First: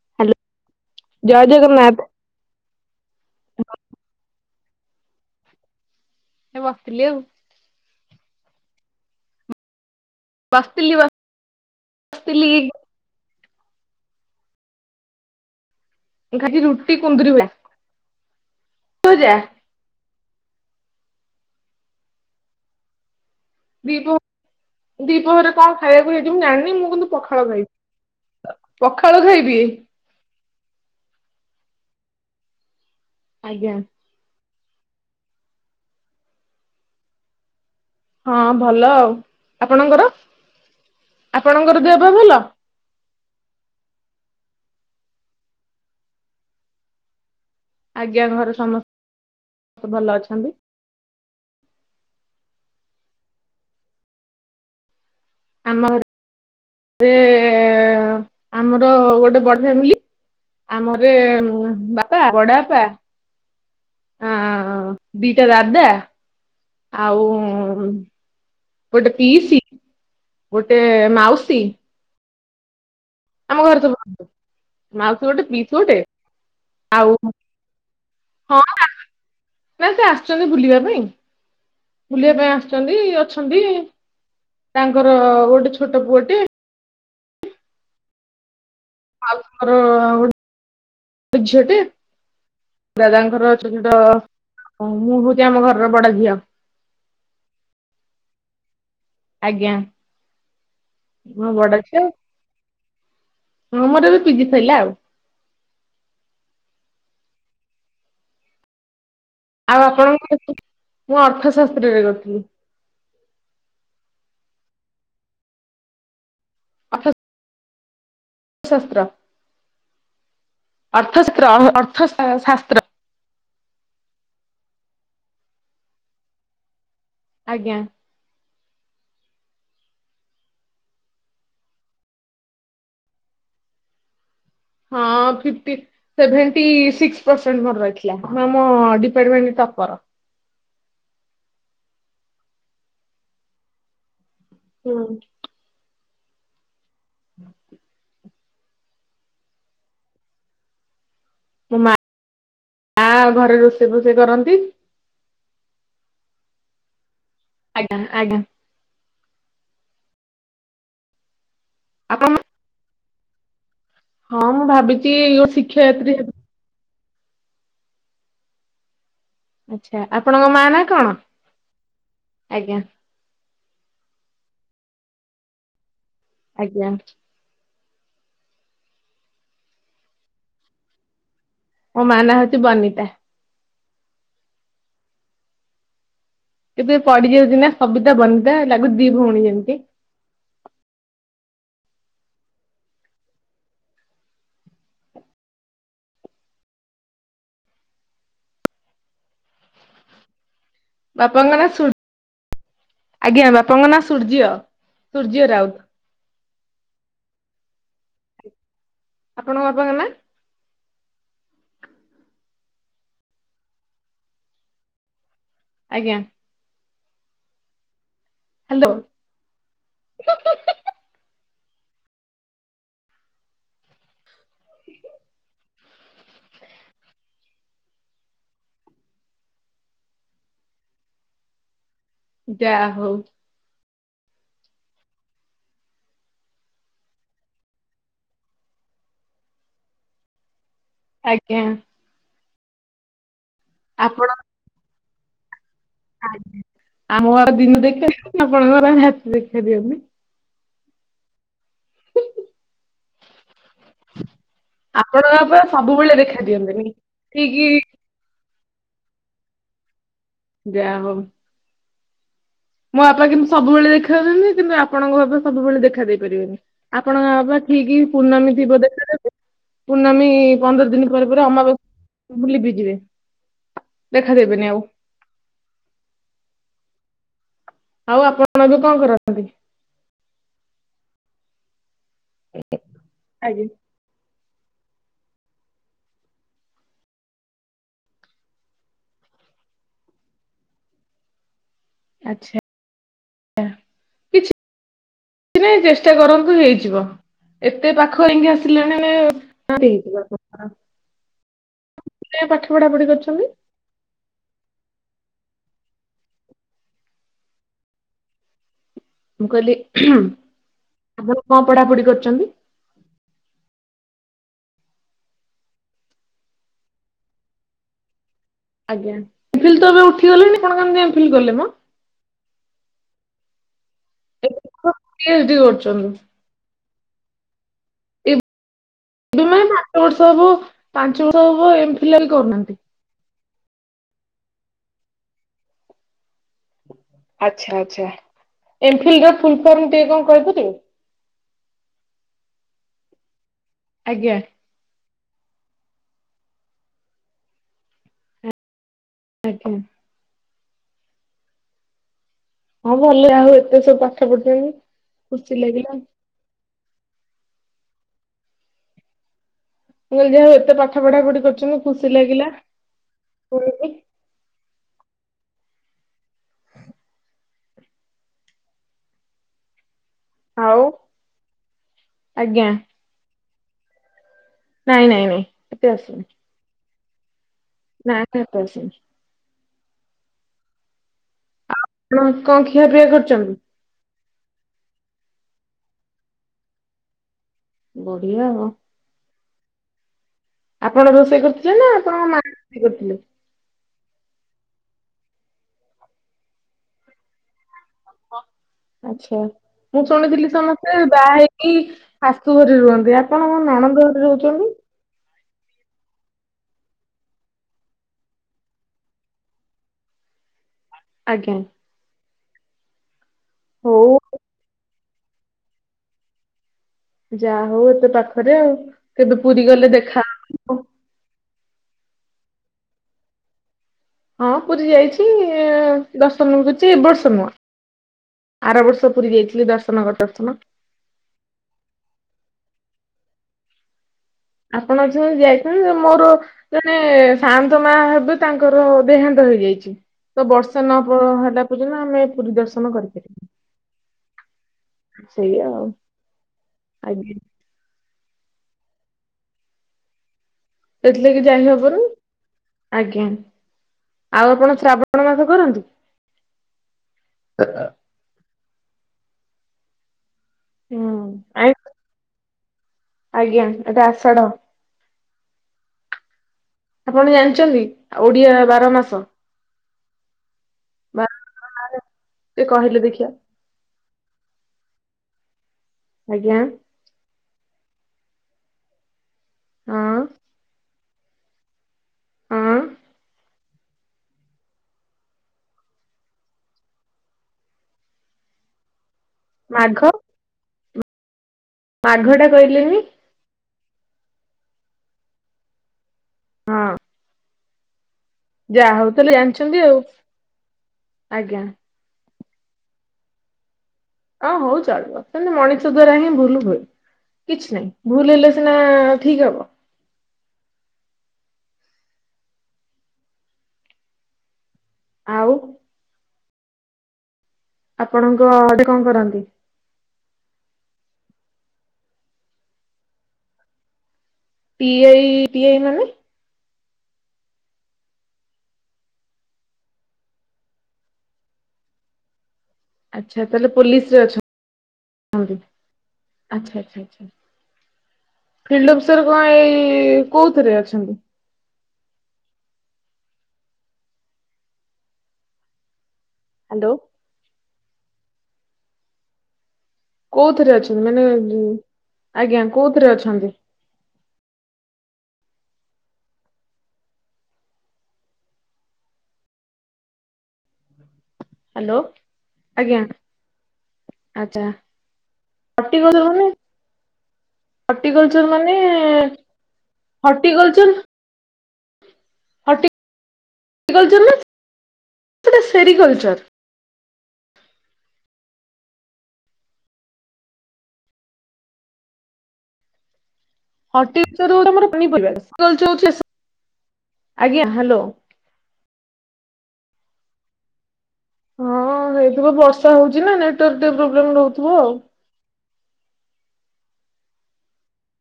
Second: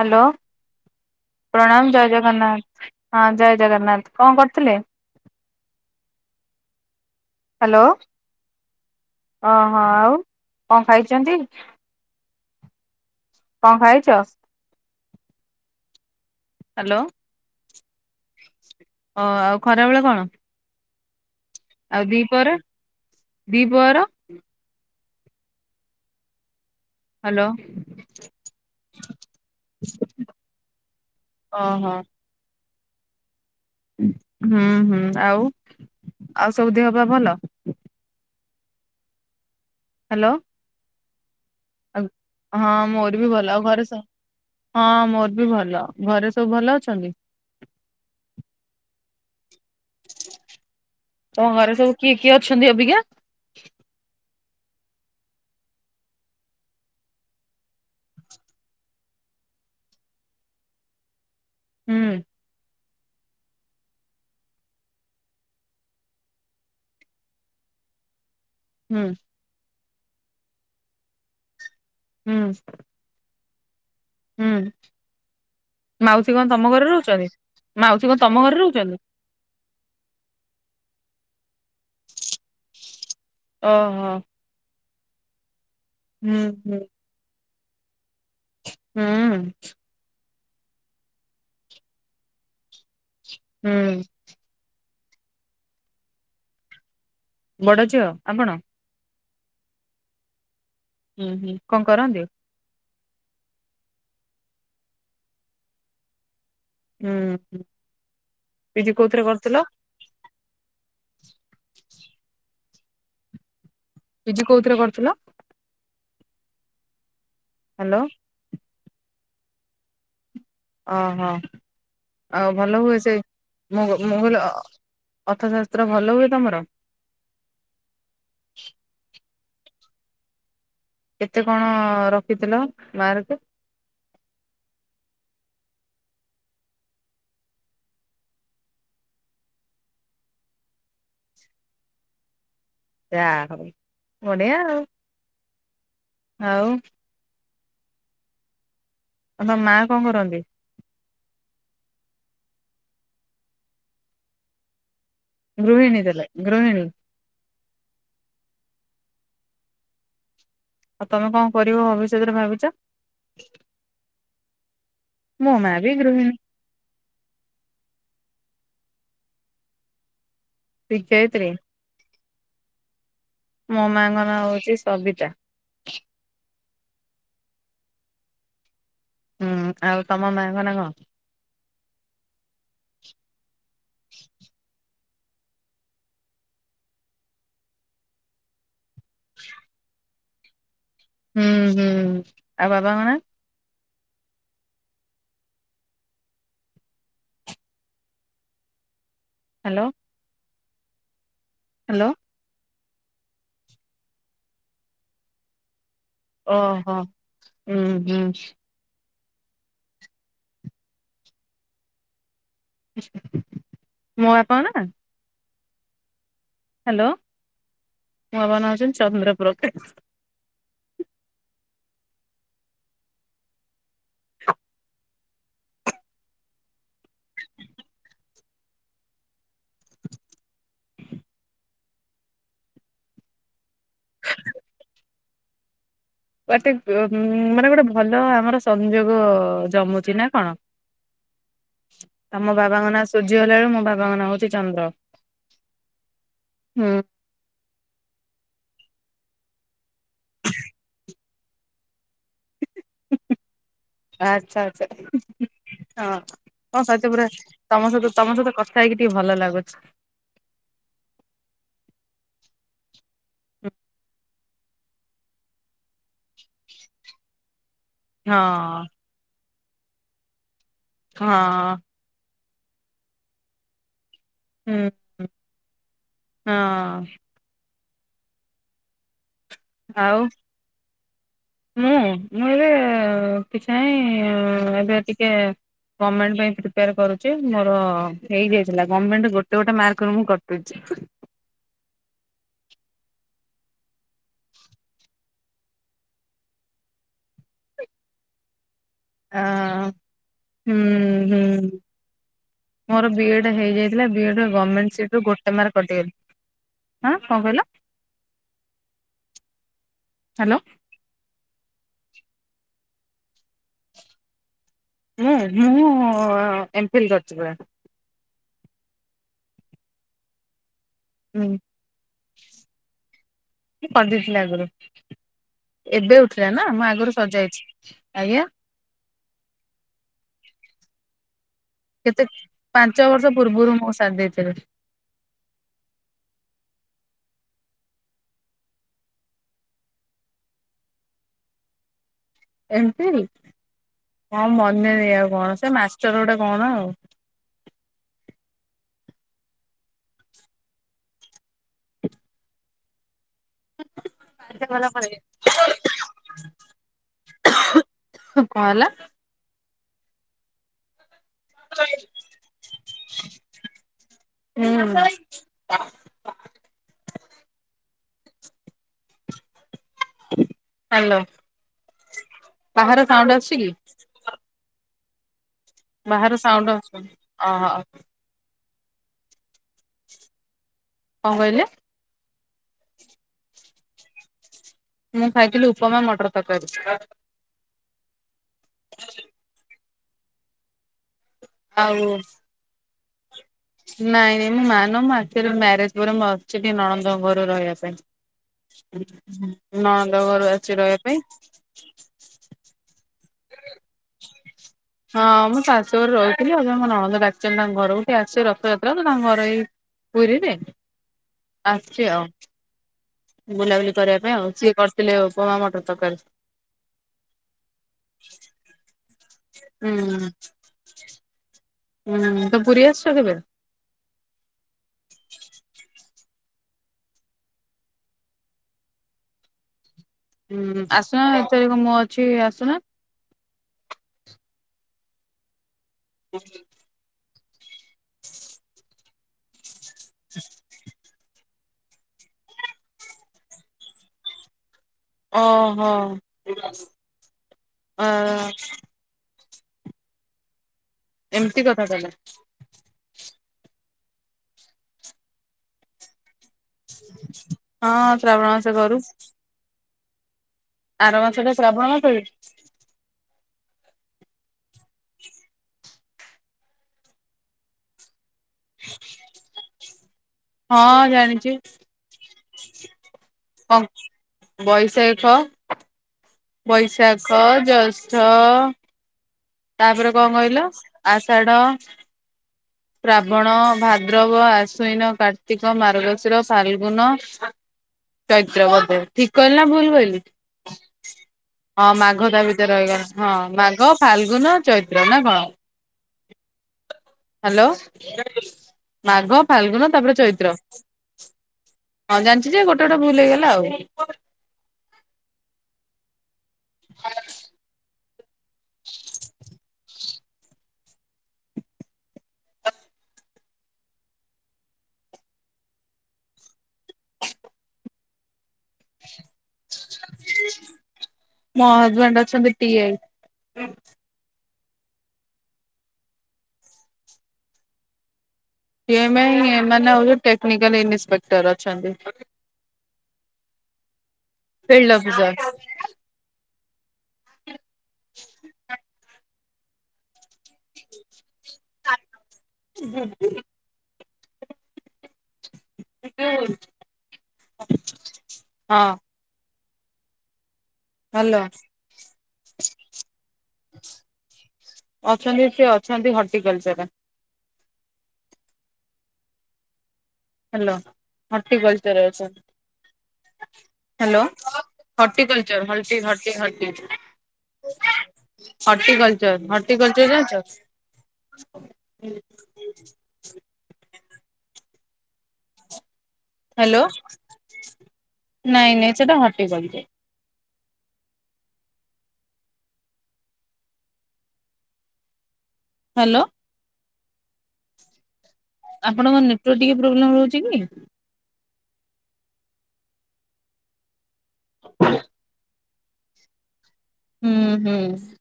Hello, hello ଜୟ ପ୍ରଣାମ ଜଗନ୍ନାଥ। ଜୟ ଜଗ ଜଗନ୍ନାଥ ହଁ ଜୟ ଜଗନ୍ନାଥ। କଣ କରୁଥିଲେ? ଏ ବସିଥିଲି ଆଉ ହାଲୋ, ହଁ ହଁ ଆଉ କଣ ବସିଥିଲ [unintelligible] ଖାଇଛନ୍ତି ବସିଥିଲି। କଣ ଖାଇଛ? ଖାଇଛି ରୁଟି ହ୍ୟାଲୋ କୁନ୍ଦୁରୁଆ। ଓ ଆଉ ଖରାବେଳେ କଣ? ଆଉ ଦିପରେ? ଦୀପ ଦୀପରେ କଣ ଖାଇବାକୁ ହେଇଛି ମୁ ଜାଣିନି, ମୁଁ କିନ୍ତୁ ପଖାଳ ହ୍ୟାଲୋ ଖାଇବି, ପଖାଳ ଖାଇବି। ଓହୋ। ଆଜ୍ଞା। ହୁଁ ହୁଁ, ଆଉ, ଆଉ ସବୁ ଦେହ ପେହ ଭଲ? ହଁ ଭଲ ଆଉ। ଆପଣଙ୍କର? ହାଲୋ। ଆପଣଙ୍କର ଦେହ ପେହ ଭଲ? ହଁ ମୋର ବି ଭଲ, ଆଉ ଘରେ ସ ହଁ ମୋର ବି ଭଲ। ଘରେ ସବୁ ଭଲ ଅଛନ୍ତି? ଆଜ୍ଞା, ଘରେ ସମସ୍ତେ ଭଲ ଅଛନ୍ତି। ତମ ଘରେ ସବୁ କିଏ କିଏ ଅଛନ୍ତି ଅବିକା? ଆମ ଘରେ ସେ ଆମର ଗୋଟେ ବଡ଼ ଫ୍ୟାମିଲି, ଆମର ହୁଁ ବାପା, ବଡ ବାପା, ଦି ଟା ଦାଦା। ଆଉ ହୁଁ ଗୋଟେ ପିସି, ଗୋଟେ ମାଉସୀ। ହୁଁ ଆମ ଘର ହୁଁ ମାଉସୀ କଣ ତମ ଘରେ ଆଉ ରହୁଛନ୍ତି? ମାଉସୀ କଣ ତମ ଘରେ ରହୁଛନ୍ତି? ନାଇ ସେ ଆସିଛନ୍ତି ବୁଲିବା ପାଇଁ। ବୁଲିବା ପାଇଁ ଆସିଛନ୍ତି ଅଛନ୍ତି, ଓହୋ ତାଙ୍କର ଗୋଟେ ଛୋଟ ପୁଅଟେ ହୁଁ ହୁଁ। [inaudible] ମର ଗୋଟେ ଝିଅଟେ। ଦାଦାଙ୍କର ଛୋଟ ହୁଁ ଛୋଟ, ମୁଁ ହଉଛି ଆମ ଘରର ବଡ ଝିଅ। ବଡ଼ ଝିଅ ଆପଣ? ଆଜ୍ଞା। ହୁଁ ମୋ ହୁଁ ବଡ କଣ ଝିଅ କରନ୍ତି? ହଁ ମୋର ଏବେ ପିଜି ସରିଲା ଆଉ। ହୁଁ ହୁଁ ପିଜି କୋଉଥିରେ କରୁଥିଲ? ଆଉ ମୁଁ ଅର୍ଥଶାସ୍ତ୍ରରେ କରୁଥିଲି। ପିଜି କୋଉଥିରେ କରୁଥିଲ? [inaudible] ହାଲୋ। ଶାସ୍ତ୍ର। ଓହୋ ଅର୍ଥଶାସ୍ତ୍ର ଅର୍ଥ ଆଉ ଶାସ୍ତ୍ର ଭଲ ହୁଏ ସେ ମୁ ମୁଁ କହିଲି ଅର୍ଥଶାସ୍ତ୍ର ଭଲ ହୁଏ ତମର। ଆଜ୍ଞା। କେତେ କଣ ରଖିଥିଲ ମାର୍କ? ହଁ ଫିପଟି। ସେଭେଣ୍ଟି ସିକ୍ସ ପରସେଣ୍ଟ ମୋର ରହିଥିଲା ମୁଁ ଆମ ଡିପାର୍ଟମେଣ୍ଟ ଟପର। ଯା ହଉ ବଢିଆ ଆଉ। ହୁଁ। ଆଉ। [inaudible] ଆଉ ତମ ମା କଣ କରନ୍ତି? ମୋ ମା ମା ଘରେ ରୋଷେଇ ଫୋଷେଇ କରନ୍ତି। ଗୃହିିଣୀ ତାହେଲେ ଗୃହିିଣୀ। ଆଜ୍ଞା ଆଜ୍ଞା। ଆଉ ତମେ କଣ କରିବ ଆପଣ ଭବିଷ୍ୟତରେ ଭାବିଛ? ହଁ ମୁଁ ଭାବିଛି ମୋ ଗୋଟେ ମା ବି ଶିକ୍ଷୟତ୍ରୀ ଗୃହିଣୀ ହେବ ଆଚ୍ଛା ଆପଣଙ୍କ ମା ନା କଣ ଶିକ୍ଷୟିତ୍ରୀ ଆଜ୍ଞା। ମୋ ମାଙ୍କ ନା ହଉଛି ସବିତା। ଆଜ୍ଞା। ହୁଁ ଆଉ ତମ ମାଙ୍କ ନା କଣ? ମୋ ମା ନାଁ ହଉଛି ବନିତା। ଏବେ ପଢି ଯାଉଛି ନା ସବିତା ବନିତା ଲାଗୁ ଚି ଦି ଭଉଣୀ ଯେମିତି। ହୁଁ ହୁଁ ଆଉ ବାବାଙ୍କ ନାଁ? ହ୍ୟାଲୋ। ବାପାଙ୍କ ନା ଶୁ ହ୍ୟାଲୋ। ଆଜ୍ଞା ବାପାଙ୍କ ନାଁ ସୂର୍ଯ୍ୟ ସୂର୍ଯ୍ୟ ରାଉତ। ଓହୋ ହୁଁ ହୁଁ। ଆପଣଙ୍କ ବାପାଙ୍କ ନା। ମୋ ବାପାଙ୍କ ନା। ଆଜ୍ଞା। ହ୍ୟାଲୋ ମୋ ବାପଙ୍କ ନା ହ୍ୟାଲୋ ହଉଛନ୍ତି ଚନ୍ଦ୍ରପ୍ରକାଶ। [inaudible] [inaudible] ଯା ହଉ। [unintelligible] ବାଟେ ମାନେ ଗୋଟେ ଭଲ ଆମର ସଂଯୋଗ ଜମୁଛି ନା କଣ? ଆଜ୍ଞା। ତମ ବାବାଙ୍କ ନାଁ ସୁର୍ଯ୍ୟ ହେଲାଳୁକୁ ମୋ ବାବାଙ୍କ ନାଁ ହଉଛି ଚନ୍ଦ୍ର। ଆଜ୍ଞା ହୁଁ ଆମ ବାବା ଦିନ ଦେଖା ଆପଣଙ୍କ ବାବା ରାତିରେ ଦେଖା ଦିଅନ୍ତି। [unintelligible] ଆଚ୍ଛା ଆଛା ଆପଣଙ୍କ ବାପା ହଁ ସବୁବେଳେ ଦେଖା ହଁ ଦିଅନ୍ତିନି ସେତପୁରା ଠିକ ତମ ସହିତ ତମ ସହିତ କଥା ହେଇକି ଟିକେ ଭଲ ଲାଗୁଛି। ଯା ହଉ। ମୋ ବାପା କିନ୍ତୁ ସବୁବେଳେ ଦେଖାଦେବେନି କିନ୍ତୁ ଆପଣଙ୍କ ଭା ସବୁବେଳେ ଦେଖାଦେବେ। ପାରିବେନି ଆପଣଙ୍କ ବାବା ଠିକ ହଁ ପୂର୍ଣ୍ଣମୀ ଥିବ ଦେଖା ଦେବେ ପୂର୍ଣ୍ଣମୀ ପନ୍ଦର ଦିନ ପରେ ପରେ ହଁ ଅମାବା ଲିଭି ଯିବେ ଦେଖାଦେବେନି ଆଉ। ହୁଁ ହଁ। ଆଉ ଆପଣ ଏବେ କଣ କରନ୍ତି? ଆଉ ମୁଁ। ମୁଁ ଏବେ ଆଜ୍ଞା କିଛି ନାହିଁ ଏବେ ଟିକେ ଗଭର୍ଣ୍ଣମେଣ୍ଟ ପାଇଁ ପ୍ରିପେୟାର କରୁଚି ମୋର ହେଇଯାଇଥିଲା ଗଭର୍ଣ୍ଣମେଣ୍ଟ ଗୋଟେ ଗୋଟେ ମାର୍କରେ ମୁଁ କଟୁଚି। ଠ ଆଛା କିଛି ନାଇଁ ଚେଷ୍ଟା କରନ୍ତୁ ହେଇଯିବ ଏତେ ପାଖ [unintelligible] ହଁ ହେଇଯିବ ଆପଣଙ୍କର ଆପଣ ହୁଁ ହୁଁ। [unintelligible] ପାଠ ପଢା ପଢି କରିଛନ୍ତି। ବିଡରୁଗମେଣ୍ଟ ସିଟ୍ ରୁ ଗୋଟେ ମାର୍କ କଟିଗଲା ଆଁ କଣ କହିଲ। ମୁଁ କହିଲି ହ୍ୟାଲୋ ଆପଣ କଣ ପଢାପଢି କରିଚନ୍ତି। ମୁଁ ମୁଁ ଏମଫିଲ କରିଛି ପୁରା। ଆଜ୍ଞା [unintelligible] ଉଠିଗଲେଣି କଣ କେମ୍ ହୁଁ କରିଦେଇଥିଲେ ଆଗରୁ। ପି ଏଚ୍ ଡି କରୁଚନ୍ତି। ଥିଲା ନା ମୁଁ ଆଗରୁ ସରିଯାଇଚି ଆଜ୍ଞା। ଏବେ ମାନେ ପାଞ୍ଚ ବର୍ଷ ହବ ପାଞ୍ଚ ବର୍ଷ ହବ ଏମ୍ ଫିଲ୍ କେତେ ବି କରୁନାହାନ୍ତି। ପାଞ୍ଚ ବର୍ଷ ପୂର୍ବରୁ ମୁଁ ସାରିଦେଇଥିଲି। ଆଚ୍ଛା ଆଚ୍ଛା ଏମଫିଲ୍ ର ଫୁଲ ଫର୍ମ ଟିକେ କଣ କହିପାରିବେ। ଏମ୍ ପିଁଡି ଆଜ୍ଞା। କଁ ମନେ ନାହିଁ ଆଉ କଣ ସେ ମାଷ୍ଟର ଗୋଟେ କଣ ଆଉ। ଆଜ୍ଞା। ହଁ ଭଲ ଆଉ ଏତେ ସବୁ ପାଠ ପଢ଼ିଛନ୍ତି ଖୁସି ଲାଗିଲା। କଣ ହେଲା। ମୁଁ କହିଲି ଯାହା ହଉ ଏତେ ପାଠ ପଢା ପଢି କରିଚନ୍ତି ଖୁସି ଲାଗିଲା। ଶୁଣିକି। ହୁଁ। ଆଉ ହ୍ୟାଲୋ ଆଜ୍ଞା ବାହାରୁ ସାଉଣ୍ଡ ଆସୁଛି କି। ନାଇଁ ନାଇଁ ନାଇଁ। ଏତେ ବାହରୁ ସାଉଣ୍ଡ ଆସୁନି ଅହ। ନା [unintelligible] କଣ କହିଲେ। [unintelligible] କଣ ଖିଆପିଆ କରିଛନ୍ତି। ମୁଁ ଖାଇଥିଲି ଉପମା ମଟର ତରକାରୀ। ବଢିଆ ଆଉ। ଆପଣ ରୋଷେଇ କରୁଚ ଆଉ। [unintelligible] ନାଇଁ ନାଇଁ ମୁଁ ମାନେ ମୁଁ ଆକଚୁଆଲି ମ୍ୟାରେଜ ପରେ ମୁଁ ଆସିଛି ଟିକେ ନଣନ୍ଦଙ୍କ ଘରକୁ ଆଚ୍ଛା ରହିବାକୁ। ନଣନ୍ଦ ଘରୁ ଆସିଛି ରହିବା ପାଇଁ। କି ଶାଶୁ ଘରେ ରୁହନ୍ତି ଆପଣ କଣ ନଣନ୍ଦ ଘରେ ରହୁଚନ୍ତି। ହଁ ମୁଁ ଶାଶୁ ଘରେ ରହୁଥିଲି ଏବେ ମୋ ନଣନ୍ଦ ଡାକିଛନ୍ତି ତାଙ୍କ ଘରକୁ ଟିକେ ଆସିଛି ରଥଯାତ୍ରା ତ ତାଙ୍କ ଘର ହେଇ ପୁରୀରେ। ଆଜ୍ଞା। ଆସଚି ଆଉ ବୁଲାବୁଲି ହଉ କରିବା ପାଇଁ ଆଉ ସିଏ କରିଥିଲେ ଉପମା ମଟର ତରକାରୀ। ଯାହା ହଉ ଏତେ ପାଖରେ ଆଉ। କେବେ ପୁରୀ ଗଲେ ହୁଁ ଦେଖା ହବ। ହୁଁ ତ ପୁରୀ ଆସିଚ କେବେ। ହଁ ପୁରୀ ଯାଇଚି ଦର୍ଶନ କରିଚି ଏ ବର୍ଷ ନୁହଁ। ଆର ବର୍ଷ ପୁରୀ ଯାଇଥିଲି ଦର୍ଶନ କ ହୁଁ ଆସୁନା ଏଥରିକ ମୁଁ ଅଛି ଆସୁନ। ଆପଣ ଅଛନ୍ତି ଯାଇଥାନ୍ତି ଯେ ମୋର ଜଣେ ସାନ୍ତ ମା ହେବେ ତାଙ୍କର ଦେହାନ୍ତ ହେଇଯାଇଛି ତ ବର୍ଷ ନ ହେଲା ପର୍ଯ୍ୟନ୍ତ ଆମେ ପୁରୀ ଦର୍ଶନ କରିପାର ଆଉ ଓହୋ ଆଜ୍ଞା। ଅ ସେଥିଲାଗି ଏମିତି କଥା ଯାଇହବରୁ ତାହେଲେ ଆଜ୍ଞା ଆଉ ଆପଣ ଶ୍ରାବଣ ମାସ କରନ୍ତି? [inaudible] [unintelligible] ହଁ ଶ୍ରାବଣ ମାସ କରୁ। ହୁଁ ଆର ମାସଟା ଆଇଁ ଶ୍ରାବଣ ମାସ କି? ଆଜ୍ଞା ଏଟା ଆଷାଢ଼। ଆପଣ ଜାଣିଛନ୍ତି ଓଡିଆ ବାର ମାସ? ହଁ ଜାଣିଛି ବାର ଟିକେ କହିଲେ ଦେଖିଆ କ ବୈଶାଖ ଆଜ୍ଞା। ବିଶାଖ ଜୈଷ୍ଠ ତାପରେ ହଁ କଣ କହିଲ ଆଷାଢ ହଁ ଶ୍ରାବଣ, ଭାଦ୍ରବ, ଆଶ୍ୱିନ, କାର୍ତ୍ତିକ, ମାର୍ଗଶିର, ଫାଲଗୁନ ଚୈତ୍ର ବୋଧେ ଠିକ କହିଲି ନା ଭୁଲ ମାଘ କହିଲି? ହଁ ମାଘ ତା ଟା ଭିତରେ କହିଲେନି ରହିଗଲା ହଁ ମାଘ, ଫାଲଗୁନ, ଚୈତ୍ର ନା କଣ? ହଁ ହାଲୋ ଯାହା ହଉ ତାହେଲେ ମାଘ, ଜାଣିଛନ୍ତି ଫାଲଗୁନ ଆଉ ତାପରେ ଚୈତ୍ର। ଆଜ୍ଞା ହଁ ଜାଣିଛି ଯେ ଗୋଟେ ଗୋଟେ ଭୁଲ ହେଇଗଲା ଆଉ। ଅଁ ହଉ ଚଳିବ ସେମିତି ମଣିଷ ଦ୍ଵାରା ହିଁ ଭୁଲ ହୁଏ କିଛି ନାହିଁ। ଭୁଲ ହେଲେ ସିନା ଠିକ ହବ। ଆଉ। ଆପଣଙ୍କ ଅଡେ କଣ କରନ୍ତି? ମୋ ହଜବେଣ୍ଡ ଅଛନ୍ତି T I. T I T I ମାନେ? ଟି ଆଇ ମାଇ ମାନେ ଟେକନିକାଲ ଇନସପେକ୍ଟର ଅଛନ୍ତି। ଆଚ୍ଛା ତାହେଲେ ପୋଲିସ ରେ ଅଛ ଫିଲ୍ଡ ଅଫିସର ଆଛା ଆଛା ଆଛା। ଫିଲ୍ଡ ଅଫିସର କଣ ଏଇ କୋଉଥିରେ ଅଛନ୍ତି? [unintelligible] [unintelligible] ହାଲୋ। [unintelligible] ହଁ। କୋଉଥିରେ ଅଛନ୍ତି ମାନେ ହ୍ୟାଲୋ ହ୍ନ ଆଜ୍ଞା କୋଉଥିରେ ଅଛନ୍ତି? ଅଛନ୍ତି ସେ ଅଛନ୍ତି ହର୍ଟିକଲଚରରେ। Hello horticulture hello. ରେ ଅଛ ଆଜ୍ଞା ହାଲୋ ଆଚ୍ଛା ହଟିକଲଚର ହଲଟି ହଟି ହଟି। ହଟିକଲଚର ମାନେ ହର୍ଟିକଲଚର ଜାଣିଛ? ହଟିକଲଚର। [unintelligible] ହଟି କଲଚର ନା। ସେଟା ସେରିକଲଚର୍। ହାଲୋ ନାଇଁ ନାଇଁ ସେଟା ହଟିକଲଚର। ହଟିକଲଚର ହଉଚି ତମର ପନିପରିବା ହ୍ୟାଲୋ [unintelligible] ଆଜ୍ଞା ହାଲୋ। ଆପଣଙ୍କ ନେଟୱାର୍କ ଟିକେ ପ୍ରୋବ୍ଲେମ ରହୁଚି କି? ହଁ ହେଇଥିବ ବର୍ଷା ହଉଛି ନା ନେଟୱାର୍କ ଟିକେ ପ୍ରୋବ୍ଲେମ ରହୁଥିବ ଆଉ। ହମ୍ ହମ୍।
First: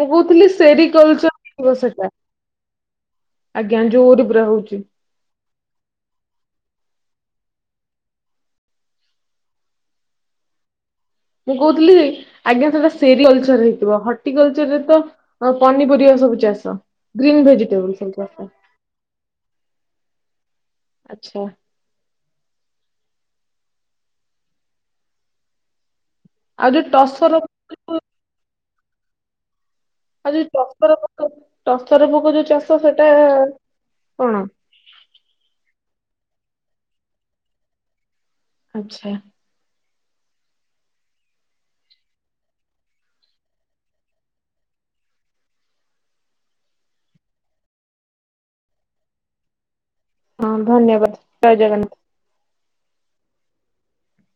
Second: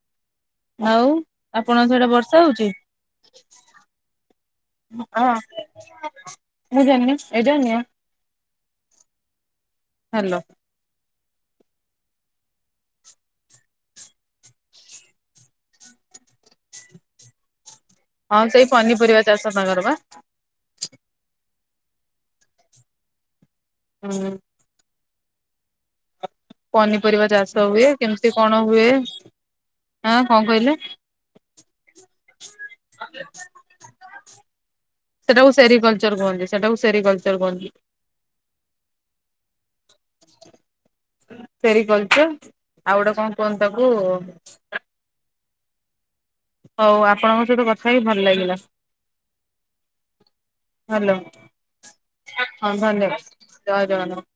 ମୁଁ କହୁଥିଲି ସେରିକଲଚର ହେଇଥିବ ଆପଣଙ୍କ ସିଆଡେ ସେଟା ବର୍ଷା ହଉଛି? ଆଜ୍ଞା ଜୁରରେ ପୁରା ହଉଛି। ହଁ ମୁଁ ଜାଣିନି ଏଇଡ଼ା ନିଅ। ହାଲୋ। ମୁଁ କହୁଥିଲି ଆଜ୍ଞା ସେଟା ସେରି କଲଚର ହେଇଥିବ ହଟିକଲଚରରେ ତ ପନିପରିବା ସବୁ ଚାଷ ଗ୍ରୀନ୍ ଭେଜିଟେବୁଲ ସବୁ ହଁ ଚାଷ ସେଇ ପନିପରିବା ଚାଷ ତାଙ୍କର ବା। ଆଚ୍ଛା। ହୁଁ। ଆଉ ଯୋଉ ପନିପରିବା ଟସର ଚାଷ ହୁଏ କେମତି କଣ ହୁଏ? ଆଁ କଣ ଆଉ ଯୋଉ କହିଲେ? ଟସର ଟସର ପୋକ ଯୋଉ ଚାଷ ସେଟା କଣ? ସେଇଟାକୁ ସେରି କଲଚର କୁହନ୍ତି, ସେଇଟାକୁ ସେରି କଲଚର କୁହନ୍ତି। ଆଚ୍ଛା। [inaudible] ସେରି କଲଚର, ଆଉ ଗୋଟେ କଣ କୁହନ୍ତି ତାକୁ ହଉ ଆପଣଙ୍କ ସହିତ କଥା ହେଇ ଭଲ ଲାଗିଲା। ହଁ ଧନ୍ୟବାଦ, ହ୍ୟାଲୋ ଜୟ ଜଗନ୍ନାଥ। ହଁ ଧନ୍ୟବାଦ, ଜୟ ଜଗନ୍ନାଥ।